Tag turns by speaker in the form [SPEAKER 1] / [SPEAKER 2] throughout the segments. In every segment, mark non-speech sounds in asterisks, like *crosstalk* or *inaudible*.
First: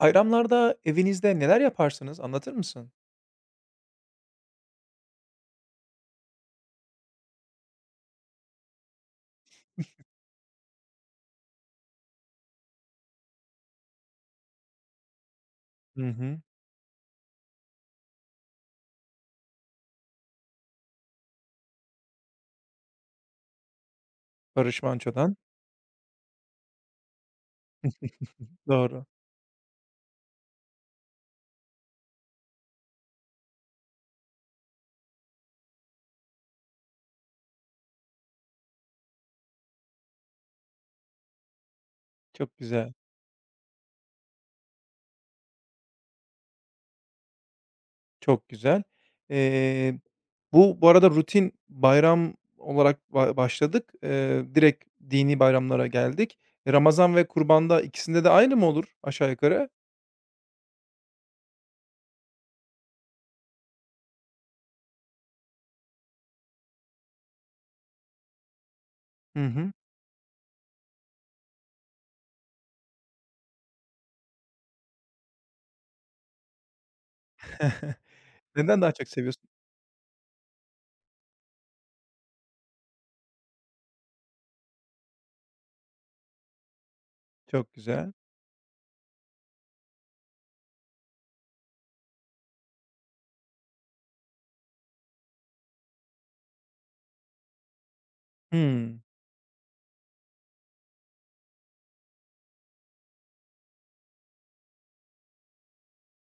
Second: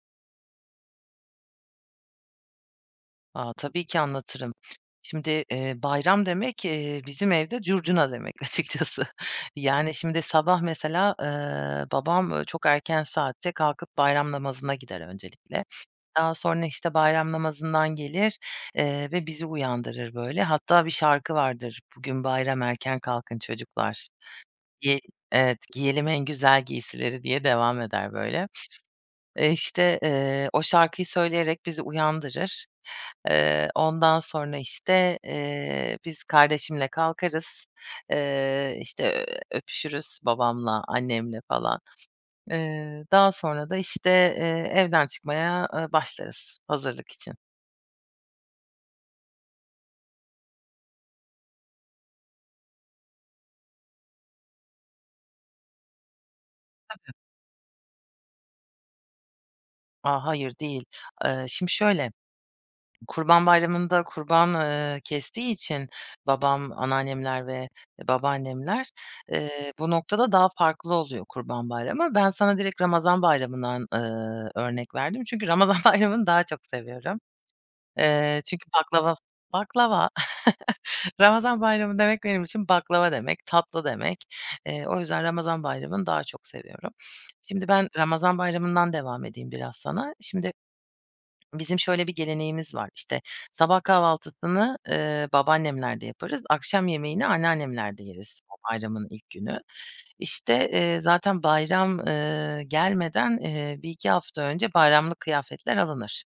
[SPEAKER 1] Bayramlarda evinizde neler yaparsınız, anlatır mısın?
[SPEAKER 2] A, tabii ki anlatırım. Şimdi, bayram demek, bizim evde curcuna demek açıkçası. *laughs* Yani, şimdi sabah mesela, babam, çok erken saatte kalkıp bayram namazına gider öncelikle.
[SPEAKER 1] Hı
[SPEAKER 2] Daha
[SPEAKER 1] hı.
[SPEAKER 2] sonra, işte, bayram namazından gelir, ve bizi uyandırır böyle. Hatta bir şarkı vardır, "Bugün bayram erken kalkın çocuklar."
[SPEAKER 1] Barış
[SPEAKER 2] Giye
[SPEAKER 1] Manço'dan.
[SPEAKER 2] Evet, "Giyelim en güzel giysileri." diye devam eder böyle.
[SPEAKER 1] Doğru.
[SPEAKER 2] İşte, o şarkıyı söyleyerek bizi uyandırır. Ondan sonra, işte, biz kardeşimle kalkarız, işte, öpüşürüz babamla, annemle falan.
[SPEAKER 1] Çok güzel,
[SPEAKER 2] Daha sonra da, işte, evden çıkmaya, başlarız hazırlık için.
[SPEAKER 1] çok güzel. Eee, bu arada rutin bayram olarak başladık. Direkt dini bayramlara geldik. E, Ramazan ve kurbanda ikisinde de aynı mı olur aşağı yukarı?
[SPEAKER 2] A, hayır değil. Şimdi şöyle Kurban Bayramı'nda kurban, kestiği için babam, anneannemler ve babaannemler,
[SPEAKER 1] Hı hı.
[SPEAKER 2] bu noktada daha farklı oluyor Kurban Bayramı. Ben sana direkt Ramazan Bayramı'ndan, örnek verdim. Çünkü Ramazan *laughs* Bayramı'nı daha çok seviyorum.
[SPEAKER 1] *laughs*
[SPEAKER 2] Çünkü
[SPEAKER 1] Neden daha çok
[SPEAKER 2] baklava
[SPEAKER 1] seviyorsun?
[SPEAKER 2] baklava *laughs* Ramazan Bayramı demek benim için baklava demek, tatlı demek. O yüzden Ramazan Bayramı'nı daha çok seviyorum. Şimdi
[SPEAKER 1] Çok
[SPEAKER 2] ben
[SPEAKER 1] güzel.
[SPEAKER 2] Ramazan Bayramı'ndan devam edeyim biraz sana. Şimdi bizim şöyle bir geleneğimiz var, işte, sabah kahvaltısını, babaannemlerde yaparız, akşam yemeğini anneannemlerde yeriz o
[SPEAKER 1] Hımm.
[SPEAKER 2] bayramın ilk günü. İşte, zaten bayram, gelmeden, 1-2 hafta önce bayramlık kıyafetler alınır.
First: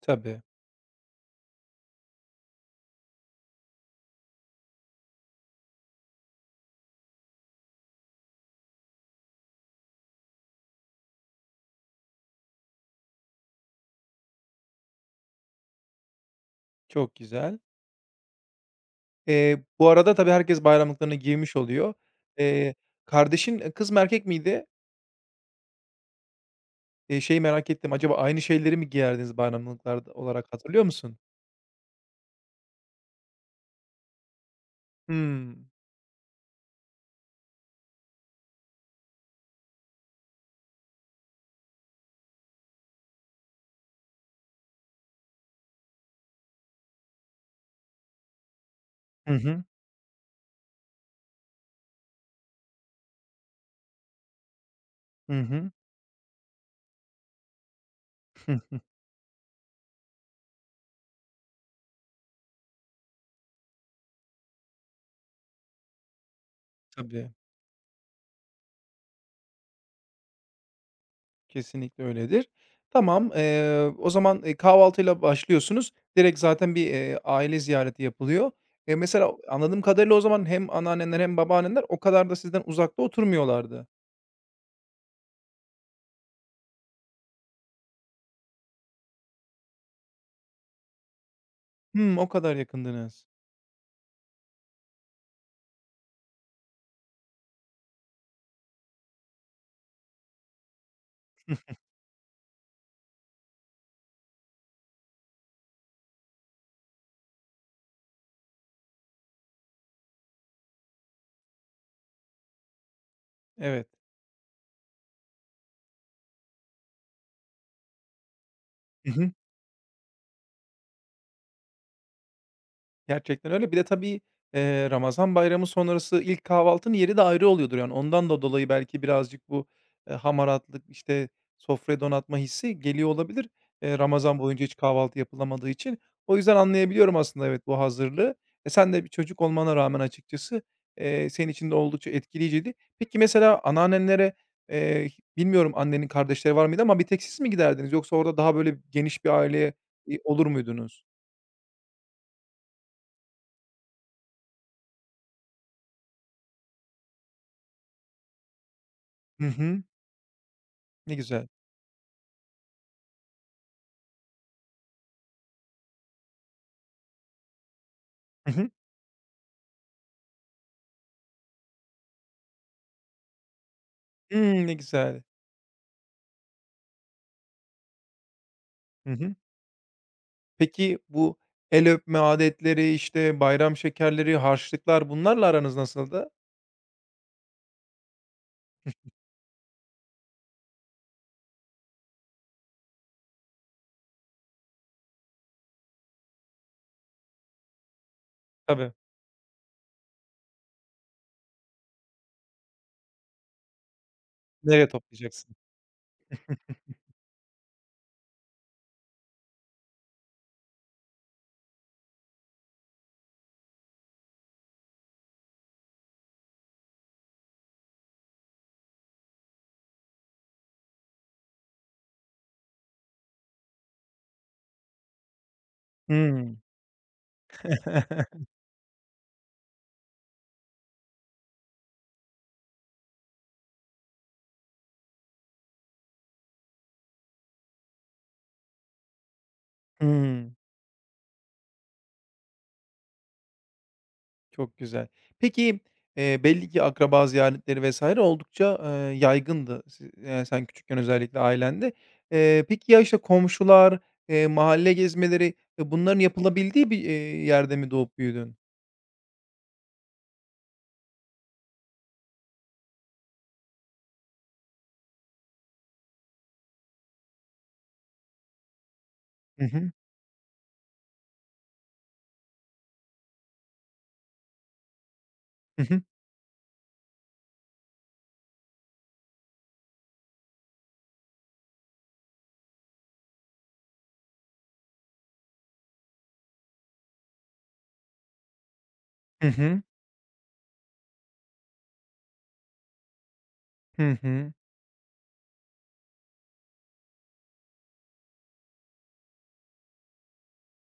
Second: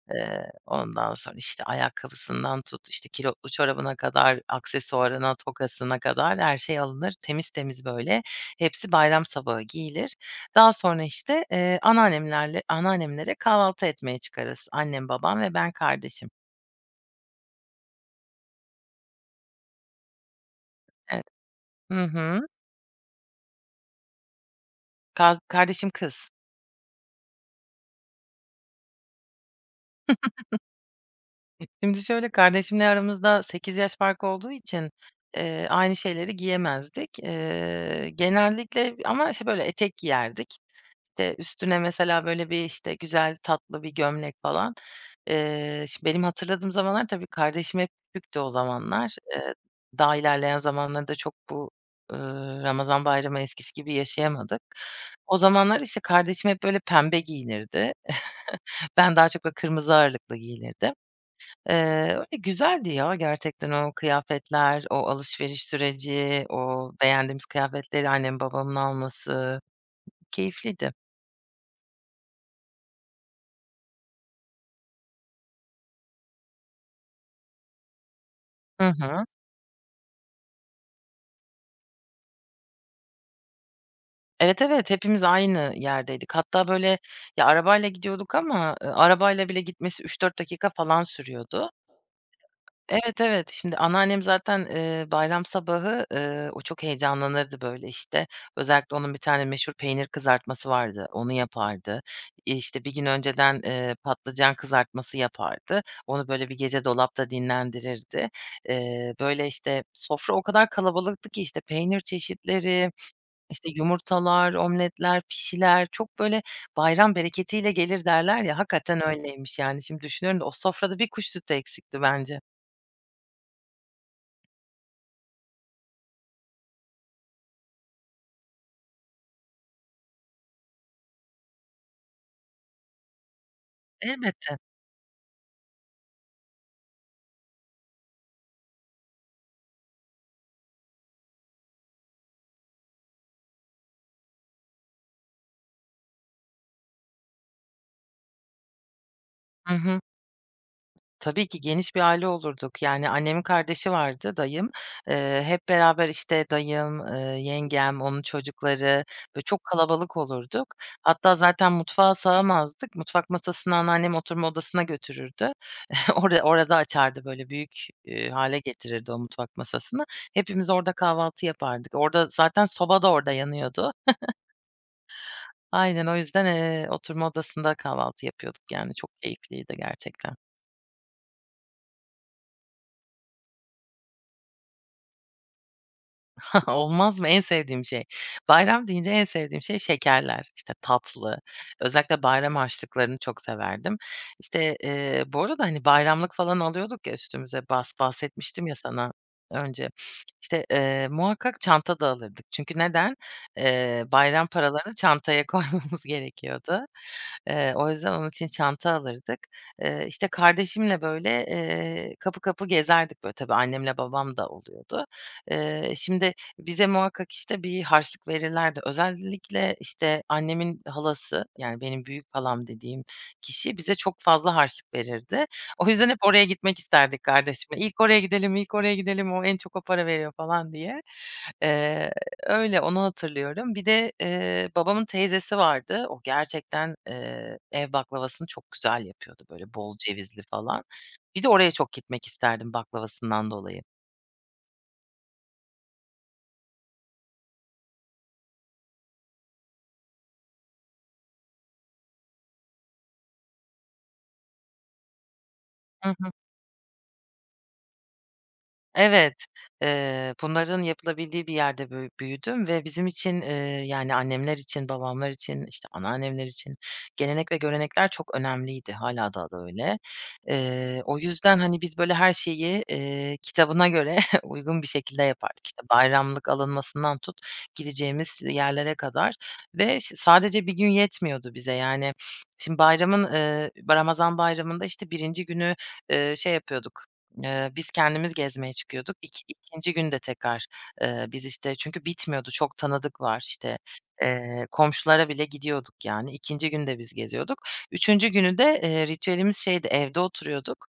[SPEAKER 1] Tabii,
[SPEAKER 2] Ondan sonra, işte, ayakkabısından tut, işte, kilotlu çorabına kadar, aksesuarına, tokasına kadar her şey alınır. Temiz temiz, böyle, hepsi bayram sabahı giyilir. Daha sonra, işte, anneannemlere kahvaltı etmeye çıkarız. Annem, babam ve ben kardeşim.
[SPEAKER 1] çok güzel. Bu arada tabii herkes bayramlıklarını
[SPEAKER 2] Evet.
[SPEAKER 1] giymiş oluyor.
[SPEAKER 2] Hı hı.
[SPEAKER 1] Eee, kardeşin, kız mı erkek miydi?
[SPEAKER 2] Kardeşim kız.
[SPEAKER 1] Şeyi merak ettim, acaba aynı şeyleri mi giyerdiniz bayramlıklarda olarak hatırlıyor musun?
[SPEAKER 2] *laughs* Şimdi şöyle, kardeşimle aramızda 8 yaş farkı olduğu için,
[SPEAKER 1] Hımm.
[SPEAKER 2] aynı şeyleri giyemezdik. Genellikle ama, işte, böyle, etek giyerdik. İşte, üstüne mesela, böyle, bir, işte, güzel tatlı bir gömlek falan. Şi benim hatırladığım zamanlar tabii kardeşim hep küçüktü o zamanlar.
[SPEAKER 1] Hı hı.
[SPEAKER 2] Daha ilerleyen zamanlarda çok bu, Ramazan bayramı eskisi gibi yaşayamadık. O
[SPEAKER 1] Hı hı.
[SPEAKER 2] zamanlar, işte, kardeşim hep, böyle, pembe giyinirdi. *laughs*
[SPEAKER 1] Hıh.
[SPEAKER 2] Ben daha çok, böyle, kırmızı ağırlıklı giyinirdim. Öyle güzeldi ya gerçekten o kıyafetler, o alışveriş süreci, o
[SPEAKER 1] Tabii,
[SPEAKER 2] beğendiğimiz kıyafetleri annem babamın alması keyifliydi.
[SPEAKER 1] kesinlikle öyledir. Tamam, o zaman, kahvaltıyla başlıyorsunuz. Direkt zaten bir, aile ziyareti yapılıyor.
[SPEAKER 2] Hı hı.
[SPEAKER 1] Mesela anladığım kadarıyla o zaman hem anneanneler hem babaanneler o kadar da sizden uzakta oturmuyorlardı.
[SPEAKER 2] Evet, evet, hepimiz aynı yerdeydik. Hatta, böyle, ya, arabayla gidiyorduk ama, arabayla bile gitmesi 3-4 dakika falan sürüyordu.
[SPEAKER 1] Hımm, o kadar
[SPEAKER 2] Evet,
[SPEAKER 1] yakındınız.
[SPEAKER 2] evet. Şimdi anneannem zaten, bayram sabahı, o çok heyecanlanırdı, böyle, işte. Özellikle onun bir tane meşhur peynir kızartması vardı, onu yapardı. İşte, bir gün önceden, patlıcan kızartması yapardı. Onu, böyle, bir gece dolapta dinlendirirdi. Böyle, işte, sofra o kadar kalabalıktı ki, işte, peynir çeşitleri işte,
[SPEAKER 1] Evet.
[SPEAKER 2] yumurtalar, omletler, pişiler çok böyle bayram bereketiyle gelir derler ya, hakikaten
[SPEAKER 1] Hı hı.
[SPEAKER 2] öyleymiş yani. Şimdi düşünüyorum da o sofrada bir kuş sütü eksikti bence.
[SPEAKER 1] Gerçekten öyle. Bir de tabii, Ramazan bayramı sonrası ilk kahvaltının yeri de ayrı oluyordur. Yani ondan da dolayı belki birazcık bu, hamaratlık, işte, sofrayı donatma hissi geliyor olabilir. Ramazan
[SPEAKER 2] Elbette.
[SPEAKER 1] boyunca hiç kahvaltı yapılamadığı için. O yüzden anlayabiliyorum aslında evet bu hazırlığı. E, sen de bir çocuk olmana rağmen açıkçası, senin için de oldukça etkileyiciydi. Peki mesela anneannenlere, eee, bilmiyorum annenin kardeşleri var mıydı ama bir tek siz mi giderdiniz yoksa orada daha böyle geniş bir
[SPEAKER 2] Hı
[SPEAKER 1] aileye,
[SPEAKER 2] hı.
[SPEAKER 1] olur muydunuz?
[SPEAKER 2] Tabii ki geniş bir aile olurduk. Yani annemin kardeşi vardı, dayım. Hep beraber, işte, dayım, yengem, onun çocukları, böyle
[SPEAKER 1] Hı
[SPEAKER 2] çok
[SPEAKER 1] hı.
[SPEAKER 2] kalabalık olurduk.
[SPEAKER 1] Ne
[SPEAKER 2] Hatta
[SPEAKER 1] güzel.
[SPEAKER 2] zaten mutfağa sığamazdık. Mutfak masasını anneannem oturma odasına götürürdü. *laughs* Orada açardı, böyle, büyük, hâle
[SPEAKER 1] *laughs*
[SPEAKER 2] getirirdi o mutfak masasını. Hepimiz orada kahvaltı yapardık. Orada zaten soba da orada yanıyordu.
[SPEAKER 1] Hımm, ne güzel.
[SPEAKER 2] Aynen, o yüzden, oturma odasında kahvaltı yapıyorduk, yani, çok
[SPEAKER 1] Hı hı.
[SPEAKER 2] keyifliydi gerçekten.
[SPEAKER 1] Peki bu el öpme adetleri, işte, bayram şekerleri, harçlıklar bunlarla aranız nasıldı?
[SPEAKER 2] *laughs* Olmaz mı? En sevdiğim şey. Bayram deyince en sevdiğim şey şekerler. İşte tatlı. Özellikle bayram harçlıklarını çok severdim. İşte, bu arada, hani, bayramlık falan alıyorduk ya üstümüze. Bahsetmiştim ya
[SPEAKER 1] Tabii.
[SPEAKER 2] sana önce. İşte, muhakkak çanta da alırdık. Çünkü neden? Bayram
[SPEAKER 1] Nereye
[SPEAKER 2] paralarını çantaya *laughs*
[SPEAKER 1] toplayacaksın?
[SPEAKER 2] koymamız gerekiyordu. O yüzden onun için çanta alırdık. İşte, kardeşimle, böyle, kapı kapı gezerdik, böyle. Tabii annemle babam da oluyordu. Şimdi bize muhakkak, işte, bir harçlık verirlerdi. Özellikle, işte, annemin halası, yani, benim büyük halam dediğim kişi bize çok fazla harçlık verirdi. O yüzden hep oraya
[SPEAKER 1] Hımm.
[SPEAKER 2] gitmek isterdik kardeşimle. "İlk oraya
[SPEAKER 1] *laughs*
[SPEAKER 2] gidelim, ilk oraya gidelim, o en çok o para veriyor." falan diye. Eee, öyle, onu hatırlıyorum. Bir de, babamın teyzesi vardı. O gerçekten, ev baklavasını çok güzel yapıyordu, böyle, bol cevizli
[SPEAKER 1] Hımm.
[SPEAKER 2] falan. Bir de oraya çok gitmek isterdim baklavasından dolayı.
[SPEAKER 1] Çok güzel. Peki, belli ki akraba ziyaretleri vs. oldukça, yaygındı sen küçükken özellikle ailende. Peki ya, işte, komşular, mahalle gezmeleri, e, bunların yapılabildiği bir, yerde mi doğup büyüdün?
[SPEAKER 2] Evet, bunların yapılabildiği bir yerde büyüdüm ve bizim için, yani annemler için, babamlar için, işte, anneannemler için gelenek ve görenekler çok önemliydi. Hâlâ daha da
[SPEAKER 1] Hı hı.
[SPEAKER 2] öyle. O yüzden, hani, biz böyle her şeyi, kitabına göre *laughs* uygun bir şekilde yapardık. İşte,
[SPEAKER 1] Hı hı.
[SPEAKER 2] bayramlık alınmasından tut, gideceğimiz yerlere kadar ve sadece bir gün yetmiyordu bize. Yani, şimdi bayramın, Ramazan bayramında, işte, birinci günü, şey yapıyorduk, biz kendimiz gezmeye çıkıyorduk. İki
[SPEAKER 1] Hı hı.
[SPEAKER 2] ikinci gün de tekrar, biz, işte, çünkü bitmiyordu, çok tanıdık var. İşte
[SPEAKER 1] Hı hı. Hı
[SPEAKER 2] komşulara bile gidiyorduk yani. İkinci gün de biz geziyorduk. Üçüncü günü de, ritüelimiz şeydi, evde oturuyorduk.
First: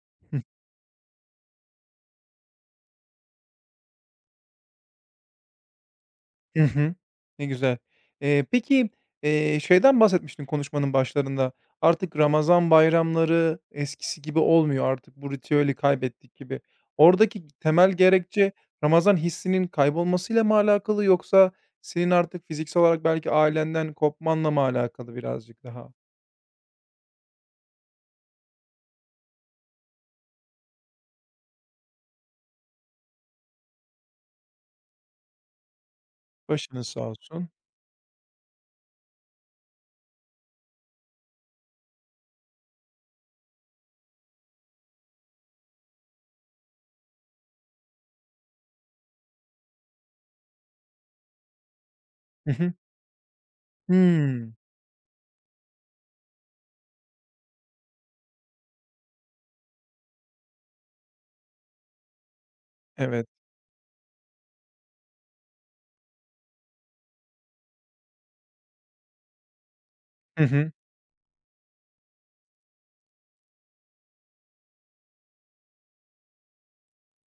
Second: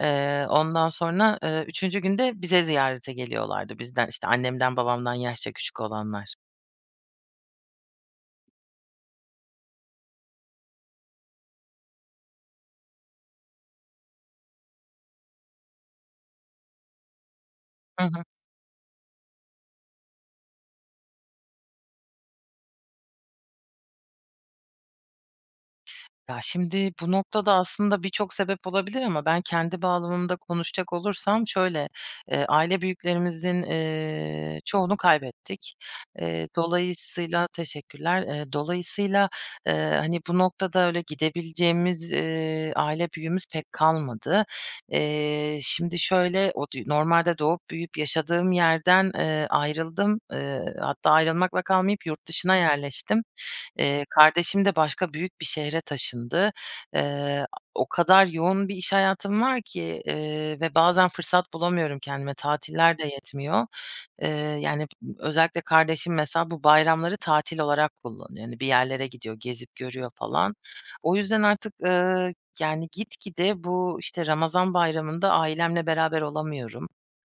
[SPEAKER 2] Ondan sonra, 3. gün de bize ziyarete geliyorlardı bizden, işte, annemden babamdan yaşça küçük olanlar.
[SPEAKER 1] Hı hı. Ne güzel. Peki, şeyden bahsetmiştin konuşmanın başlarında. Artık Ramazan bayramları eskisi gibi olmuyor. Artık bu ritüeli kaybettik gibi. Oradaki temel
[SPEAKER 2] Hı hı.
[SPEAKER 1] gerekçe Ramazan hissinin kaybolmasıyla mı alakalı yoksa senin artık fiziksel olarak belki ailenden kopmanla mı alakalı birazcık daha?
[SPEAKER 2] Ya, şimdi bu noktada aslında birçok sebep olabilir ama ben kendi bağlamımda konuşacak olursam şöyle, aile büyüklerimizin, çoğunu kaybettik.
[SPEAKER 1] Başınız sağ
[SPEAKER 2] Dolayısıyla
[SPEAKER 1] olsun.
[SPEAKER 2] Teşekkürler. Dolayısıyla, eee, hani, bu noktada öyle gidebileceğimiz, aile büyüğümüz pek kalmadı. Şimdi şöyle, o normalde doğup büyüyüp yaşadığım yerden, ayrıldım. Hatta ayrılmakla kalmayıp yurt
[SPEAKER 1] Hı
[SPEAKER 2] dışına
[SPEAKER 1] hı.
[SPEAKER 2] yerleştim.
[SPEAKER 1] Hımm.
[SPEAKER 2] Kardeşim de başka büyük bir şehre taşındı. Eee, o kadar yoğun bir iş hayatım var ki, ve bazen fırsat bulamıyorum kendime, tatiller de
[SPEAKER 1] Evet.
[SPEAKER 2] yetmiyor. Eee, yani, özellikle kardeşim mesela bu bayramları tatil olarak kullanıyor. Yani bir yerlere gidiyor, gezip görüyor
[SPEAKER 1] Hı
[SPEAKER 2] falan.
[SPEAKER 1] hı.
[SPEAKER 2] O yüzden artık, yani, gitgide bu, işte, Ramazan Bayramı'nda ailemle beraber olamıyorum.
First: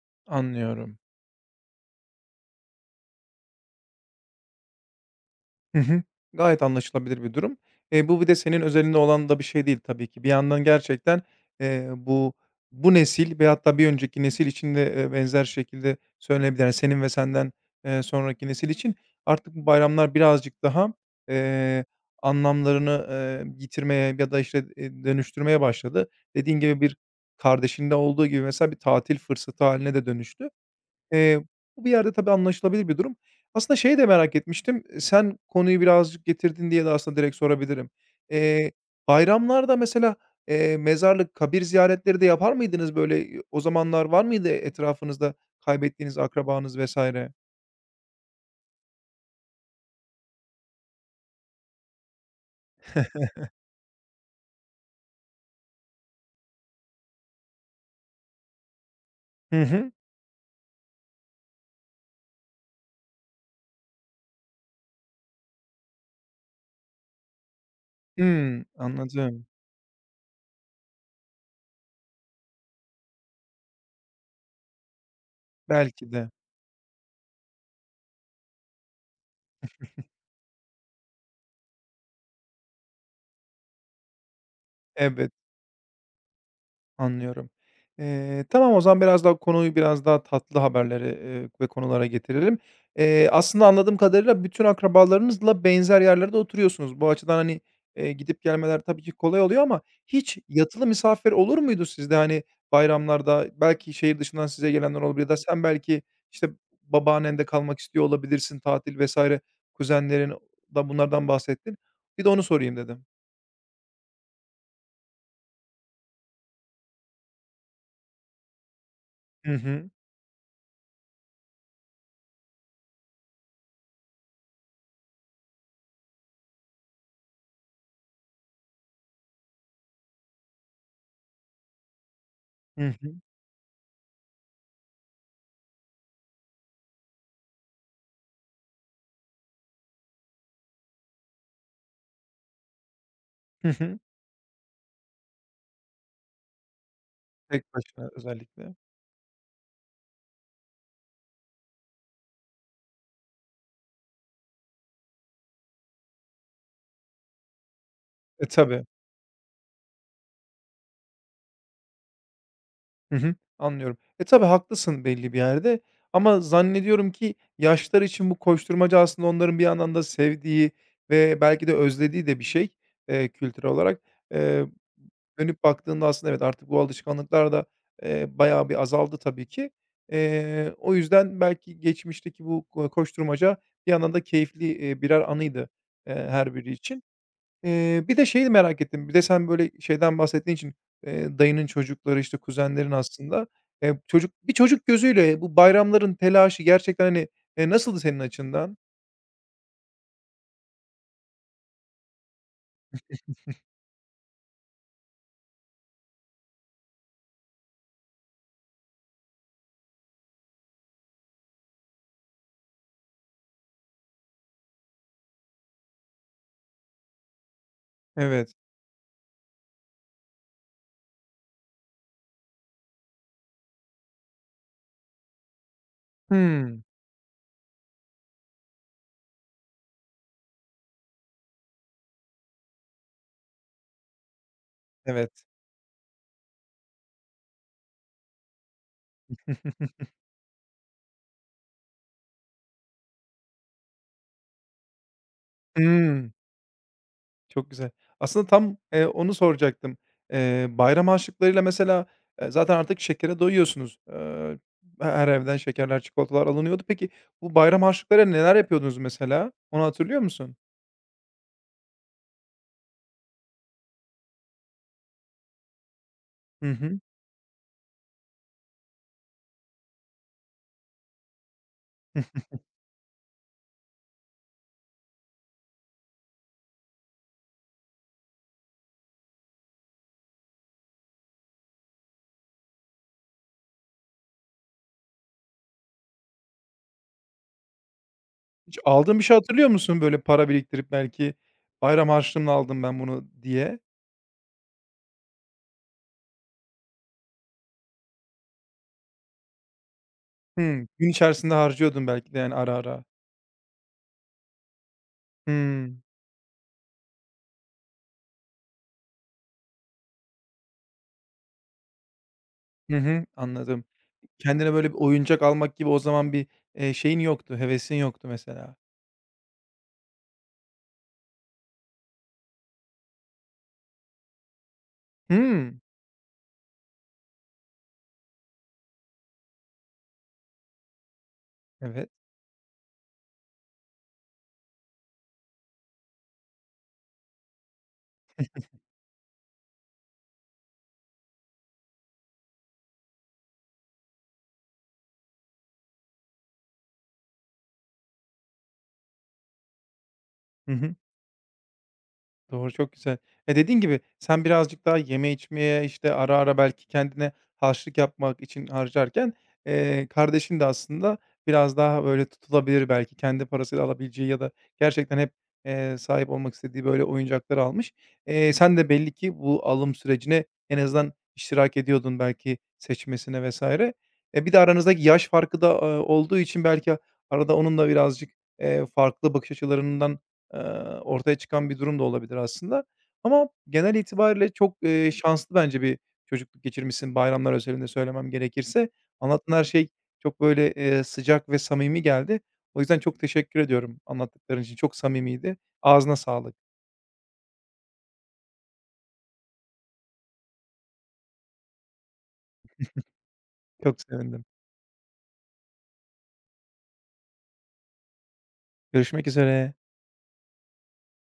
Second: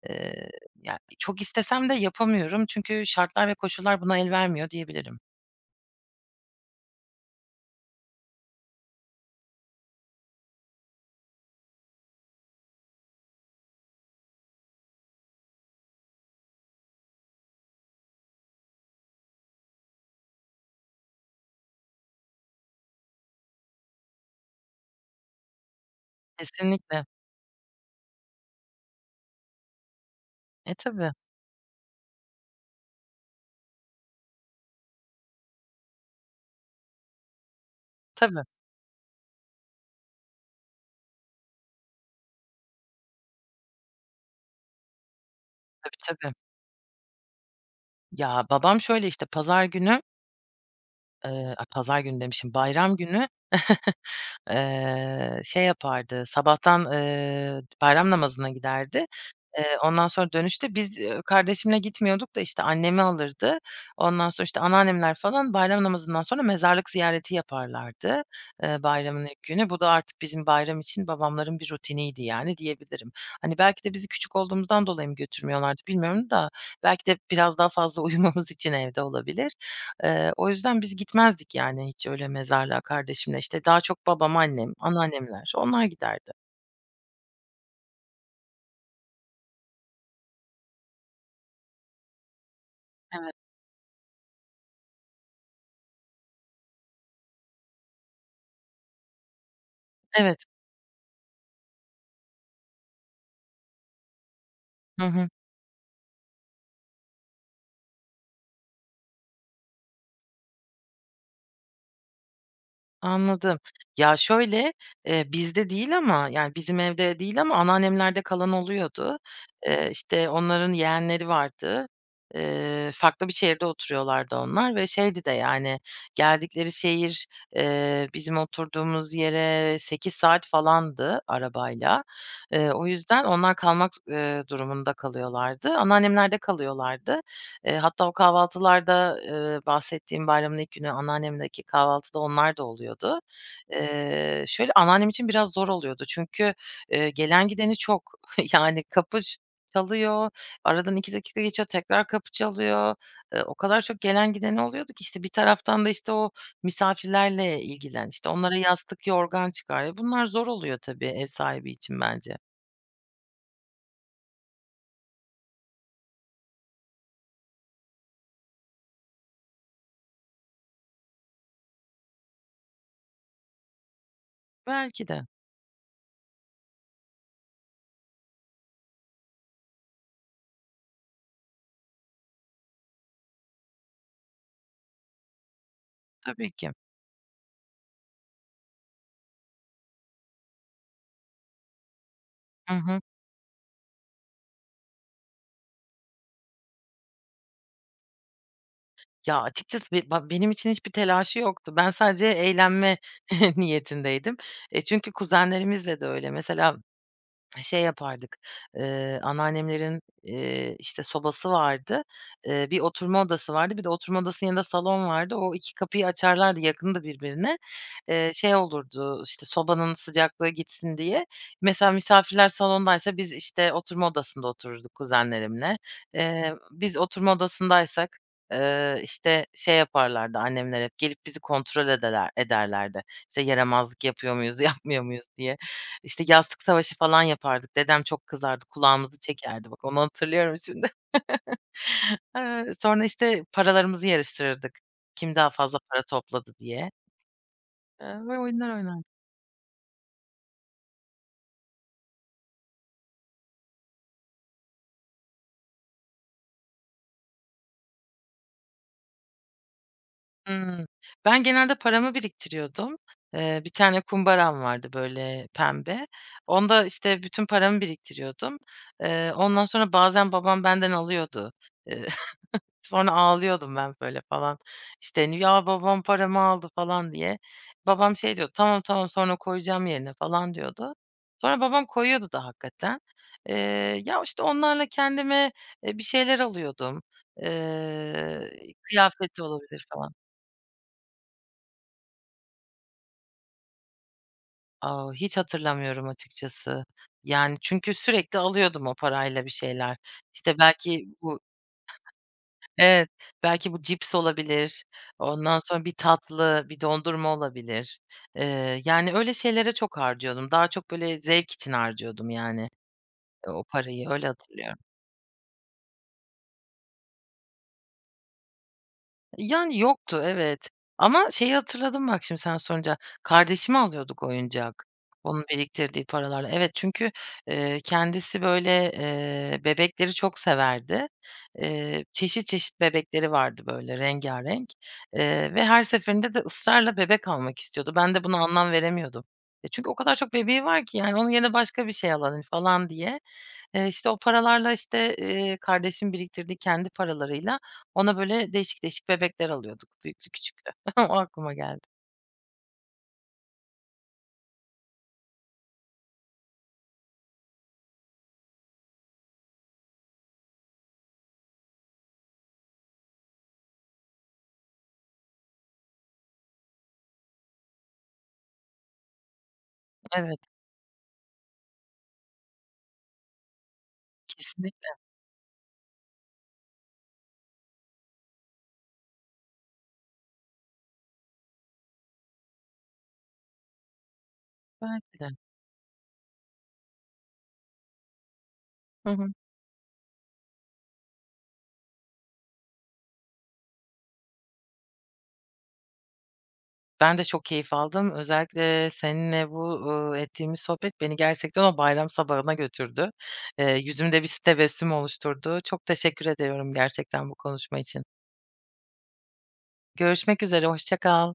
[SPEAKER 2] Eee, ya,
[SPEAKER 1] Anlıyorum.
[SPEAKER 2] çok istesem de yapamıyorum çünkü şartlar ve koşullar buna el vermiyor diyebilirim.
[SPEAKER 1] Hı hı. Gayet anlaşılabilir bir durum. Bu bir de senin özelinde olan da bir şey değil tabii ki. Bir yandan gerçekten, eee, bu bu nesil ve hatta bir önceki nesil için de, benzer şekilde söylenebilir. Yani senin ve senden, sonraki nesil için artık bu bayramlar birazcık daha, eee, anlamlarını, yitirmeye ya da, işte, dönüştürmeye başladı. Dediğin gibi bir
[SPEAKER 2] Kesinlikle.
[SPEAKER 1] kardeşinde olduğu gibi mesela bir tatil fırsatı haline de dönüştü.
[SPEAKER 2] E, tabii.
[SPEAKER 1] Eee, bu bir yerde tabii anlaşılabilir bir durum. Aslında şeyi de merak etmiştim, sen konuyu birazcık getirdin diye de aslında direkt sorabilirim.
[SPEAKER 2] Tabii.
[SPEAKER 1] Eee, bayramlarda mesela, mezarlık, kabir ziyaretleri de yapar mıydınız böyle? O zamanlar var mıydı etrafınızda
[SPEAKER 2] Tabii,
[SPEAKER 1] kaybettiğiniz
[SPEAKER 2] tabii.
[SPEAKER 1] akrabanız vesaire?
[SPEAKER 2] Ya, babam şöyle, işte, pazar günü, ay, pazar günü demişim, bayram günü.
[SPEAKER 1] *laughs*
[SPEAKER 2] *laughs* Şey yapardı, sabahtan, bayram namazına giderdi.
[SPEAKER 1] Hı hı.
[SPEAKER 2] Ondan sonra dönüşte biz, kardeşimle gitmiyorduk da, işte, annemi alırdı. Ondan sonra, işte, anneannemler falan bayram namazından sonra mezarlık ziyareti yaparlardı,
[SPEAKER 1] Hımm,
[SPEAKER 2] bayramın ilk
[SPEAKER 1] anladım.
[SPEAKER 2] günü. Bu da artık bizim bayram için babamların bir rutiniydi, yani, diyebilirim. Hani, belki de bizi küçük olduğumuzdan dolayı mı götürmüyorlardı
[SPEAKER 1] Belki
[SPEAKER 2] bilmiyorum
[SPEAKER 1] de.
[SPEAKER 2] da belki de biraz daha fazla *laughs* uyumamız için evde olabilir. O yüzden biz gitmezdik yani hiç öyle mezarlığa kardeşimle. İşte, daha çok babam, annem,
[SPEAKER 1] Evet.
[SPEAKER 2] anneannemler onlar giderdi.
[SPEAKER 1] Anlıyorum. Tamam, o zaman biraz daha konuyu biraz daha tatlı haberlere, ve konulara getirelim.
[SPEAKER 2] Evet,
[SPEAKER 1] Aslında anladığım kadarıyla bütün akrabalarınızla benzer yerlerde oturuyorsunuz. Bu açıdan, hani, gidip gelmeler tabii ki kolay oluyor ama hiç
[SPEAKER 2] evet.
[SPEAKER 1] yatılı misafir olur muydu sizde? Hani, bayramlarda belki şehir dışından size gelenler
[SPEAKER 2] Hı
[SPEAKER 1] olabilir
[SPEAKER 2] hı.
[SPEAKER 1] ya da sen belki, işte, babaannende kalmak istiyor olabilirsin, tatil vesaire kuzenlerin da bunlardan bahsettin. Bir de onu sorayım dedim.
[SPEAKER 2] Anladım. Ya, şöyle, bizde değil ama, yani, bizim evde değil ama anneannemlerde kalan oluyordu.
[SPEAKER 1] Hı hı.
[SPEAKER 2] İşte, onların yeğenleri vardı. Farklı bir şehirde oturuyorlardı onlar ve şeydi de, yani, geldikleri şehir, bizim oturduğumuz yere 8 saat falandı arabayla. O
[SPEAKER 1] Hı hı.
[SPEAKER 2] yüzden onlar kalmak, durumunda kalıyorlardı. Anneannemlerde kalıyorlardı. Hatta o kahvaltılarda, bahsettiğim bayramın ilk günü anneannemdeki kahvaltıda onlar da oluyordu.
[SPEAKER 1] Hı hı.
[SPEAKER 2] Şöyle, anneannem için biraz zor oluyordu çünkü, gelen
[SPEAKER 1] Tek
[SPEAKER 2] gideni çok.
[SPEAKER 1] başına
[SPEAKER 2] *laughs*
[SPEAKER 1] özellikle.
[SPEAKER 2] Yani kapı çalıyor, aradan 2 dakika geçiyor, tekrar kapı çalıyor. O kadar çok gelen gideni oluyordu ki, işte, bir taraftan da, işte, o misafirlerle ilgilen, işte,
[SPEAKER 1] E,
[SPEAKER 2] onlara
[SPEAKER 1] tabii.
[SPEAKER 2] yastık, yorgan çıkar. E, bunlar zor oluyor tabii ev sahibi için bence.
[SPEAKER 1] Hı hı. Anlıyorum. E, tabii haklısın belli bir yerde ama zannediyorum ki yaşlılar için bu koşturmaca aslında onların bir yandan da sevdiği ve belki de özlediği de bir şey, kültürel olarak. Eee,
[SPEAKER 2] Belki de.
[SPEAKER 1] dönüp baktığında aslında evet, artık bu alışkanlıklar da, bayağı bir azaldı tabii ki. O yüzden belki geçmişteki bu koşturmaca bir yandan da keyifli, birer anıydı,
[SPEAKER 2] Tabii
[SPEAKER 1] her
[SPEAKER 2] ki.
[SPEAKER 1] biri için. Bir de şeyi merak ettim. Bir de sen böyle şeyden bahsettiğin için, dayının çocukları, işte,
[SPEAKER 2] Hı
[SPEAKER 1] kuzenlerin
[SPEAKER 2] hı.
[SPEAKER 1] aslında, bir çocuk gözüyle bu bayramların telaşı gerçekten, hani, nasıldı senin açından?
[SPEAKER 2] Ya, açıkçası be ba benim için hiçbir telaşı yoktu. Ben sadece eğlenme *laughs* niyetindeydim. E, çünkü kuzenlerimizle de öyle. Mesela şey yapardık, anneannemlerin, işte, sobası vardı. Bir oturma odası vardı, bir de oturma odasının yanında salon vardı. O 2 kapıyı açarlardı, yakında birbirine. Şey
[SPEAKER 1] Evet.
[SPEAKER 2] olurdu, işte, sobanın sıcaklığı gitsin diye. Mesela misafirler salondaysa biz, işte, oturma odasında otururduk kuzenlerimle.
[SPEAKER 1] Hımm.
[SPEAKER 2] Biz oturma odasındaysak, işte, şey yaparlardı annemler hep, gelip bizi kontrol ederlerdi. İşte, yaramazlık yapıyor muyuz, *laughs* yapmıyor muyuz
[SPEAKER 1] Evet.
[SPEAKER 2] diye. İşte, yastık savaşı falan yapardık. Dedem çok kızardı, kulağımızı çekerdi. Bak, onu
[SPEAKER 1] *laughs*
[SPEAKER 2] hatırlıyorum şimdi. *laughs* Sonra, işte, paralarımızı yarıştırırdık. Kim daha fazla para
[SPEAKER 1] Hımm.
[SPEAKER 2] topladı diye.
[SPEAKER 1] Çok güzel.
[SPEAKER 2] Böyle
[SPEAKER 1] Aslında
[SPEAKER 2] oyunlar
[SPEAKER 1] tam,
[SPEAKER 2] oynardık.
[SPEAKER 1] onu soracaktım. Bayram harçlıklarıyla mesela, zaten artık şekere doyuyorsunuz. Her evden şekerler, çikolatalar alınıyordu. Peki bu bayram harçlıklarıyla neler yapıyordunuz mesela? Onu hatırlıyor musun?
[SPEAKER 2] Hımm. Ben genelde paramı biriktiriyordum. Bir tane kumbaram vardı, böyle, pembe.
[SPEAKER 1] Hı
[SPEAKER 2] Onda,
[SPEAKER 1] hı.
[SPEAKER 2] işte, bütün paramı biriktiriyordum. Ondan sonra bazen babam benden alıyordu. Eee Sonra ağlıyordum ben böyle falan. İşte, hani, "Ya, babam paramı aldı." falan diye. Babam şey diyordu, "Tamam, tamam, sonra koyacağım yerine." falan diyordu. Sonra babam koyuyordu da hakikaten. Ya, işte, onlarla kendime, bir şeyler alıyordum.
[SPEAKER 1] Hiç aldığın bir şey
[SPEAKER 2] Kıyafet
[SPEAKER 1] hatırlıyor
[SPEAKER 2] olabilir
[SPEAKER 1] musun?
[SPEAKER 2] falan.
[SPEAKER 1] Böyle para biriktirip belki bayram harçlığımla aldım ben bunu diye.
[SPEAKER 2] A, hiç hatırlamıyorum açıkçası. Yani, çünkü sürekli alıyordum o parayla bir şeyler. İşte,
[SPEAKER 1] Hımm.
[SPEAKER 2] belki
[SPEAKER 1] Gün
[SPEAKER 2] bu
[SPEAKER 1] içerisinde harcıyordun belki de yani ara ara.
[SPEAKER 2] Evet, belki bu cips olabilir, ondan sonra bir
[SPEAKER 1] Hımm.
[SPEAKER 2] tatlı, bir dondurma olabilir. Yani, öyle şeylere çok harcıyordum. Daha çok, böyle, zevk için harcıyordum, yani,
[SPEAKER 1] Hı hı.
[SPEAKER 2] o
[SPEAKER 1] Anladım.
[SPEAKER 2] parayı. Öyle
[SPEAKER 1] Kendine
[SPEAKER 2] hatırlıyorum.
[SPEAKER 1] böyle bir oyuncak almak gibi o zaman bir, şeyin yoktu, hevesin yoktu mesela.
[SPEAKER 2] Yani, yoktu, evet. Ama şeyi hatırladım bak şimdi sen sorunca, kardeşime alıyorduk oyuncak, onun
[SPEAKER 1] Hımm.
[SPEAKER 2] biriktirdiği paralarla. Evet, çünkü, kendisi, böyle, bebekleri çok severdi.
[SPEAKER 1] Evet.
[SPEAKER 2] Çeşit çeşit bebekleri vardı, böyle, rengârenk, ve her seferinde de ısrarla bebek almak istiyordu. Ben de buna anlam veremiyordum. E, çünkü o kadar çok bebeği var ki, yani, onun yerine başka bir şey alalım falan diye. İşte, o paralarla, işte, kardeşim biriktirdiği kendi paralarıyla ona böyle değişik değişik bebekler alıyorduk, büyüklü küçüklü.
[SPEAKER 1] Hı hı.
[SPEAKER 2] *laughs* O aklıma geldi.
[SPEAKER 1] Doğru, çok güzel. E dediğin gibi sen birazcık daha yeme içmeye, işte, ara ara belki kendine harçlık yapmak için harcarken, kardeşin de aslında biraz daha, böyle, tutulabilir belki kendi parasıyla alabileceği ya da gerçekten hep, sahip olmak istediği, böyle, oyuncakları almış. Sen de belli ki bu alım
[SPEAKER 2] Evet,
[SPEAKER 1] sürecine en azından iştirak ediyordun belki seçmesine vesaire. E, bir de
[SPEAKER 2] kesinlikle
[SPEAKER 1] aranızdaki yaş farkı da, olduğu için belki arada onun da birazcık, farklı bakış açılarından eee, ortaya çıkan bir durum da olabilir aslında. Ama genel itibariyle çok,
[SPEAKER 2] belki de.
[SPEAKER 1] şanslı bence bir çocukluk geçirmişsin bayramlar özelinde söylemem gerekirse.
[SPEAKER 2] Hı hı.
[SPEAKER 1] Anlattığın her şey çok böyle, sıcak ve samimi geldi. O yüzden çok teşekkür ediyorum anlattıkların için. Çok samimiydi. Ağzına sağlık.
[SPEAKER 2] Ben de çok keyif aldım. Özellikle seninle bu, ettiğimiz sohbet beni gerçekten o bayram sabahına götürdü.
[SPEAKER 1] Çok
[SPEAKER 2] Yüzümde bir
[SPEAKER 1] sevindim.
[SPEAKER 2] tebessüm oluşturdu. Çok teşekkür ediyorum gerçekten bu konuşma için.
[SPEAKER 1] Görüşmek üzere.
[SPEAKER 2] Görüşmek üzere, hoşça kal.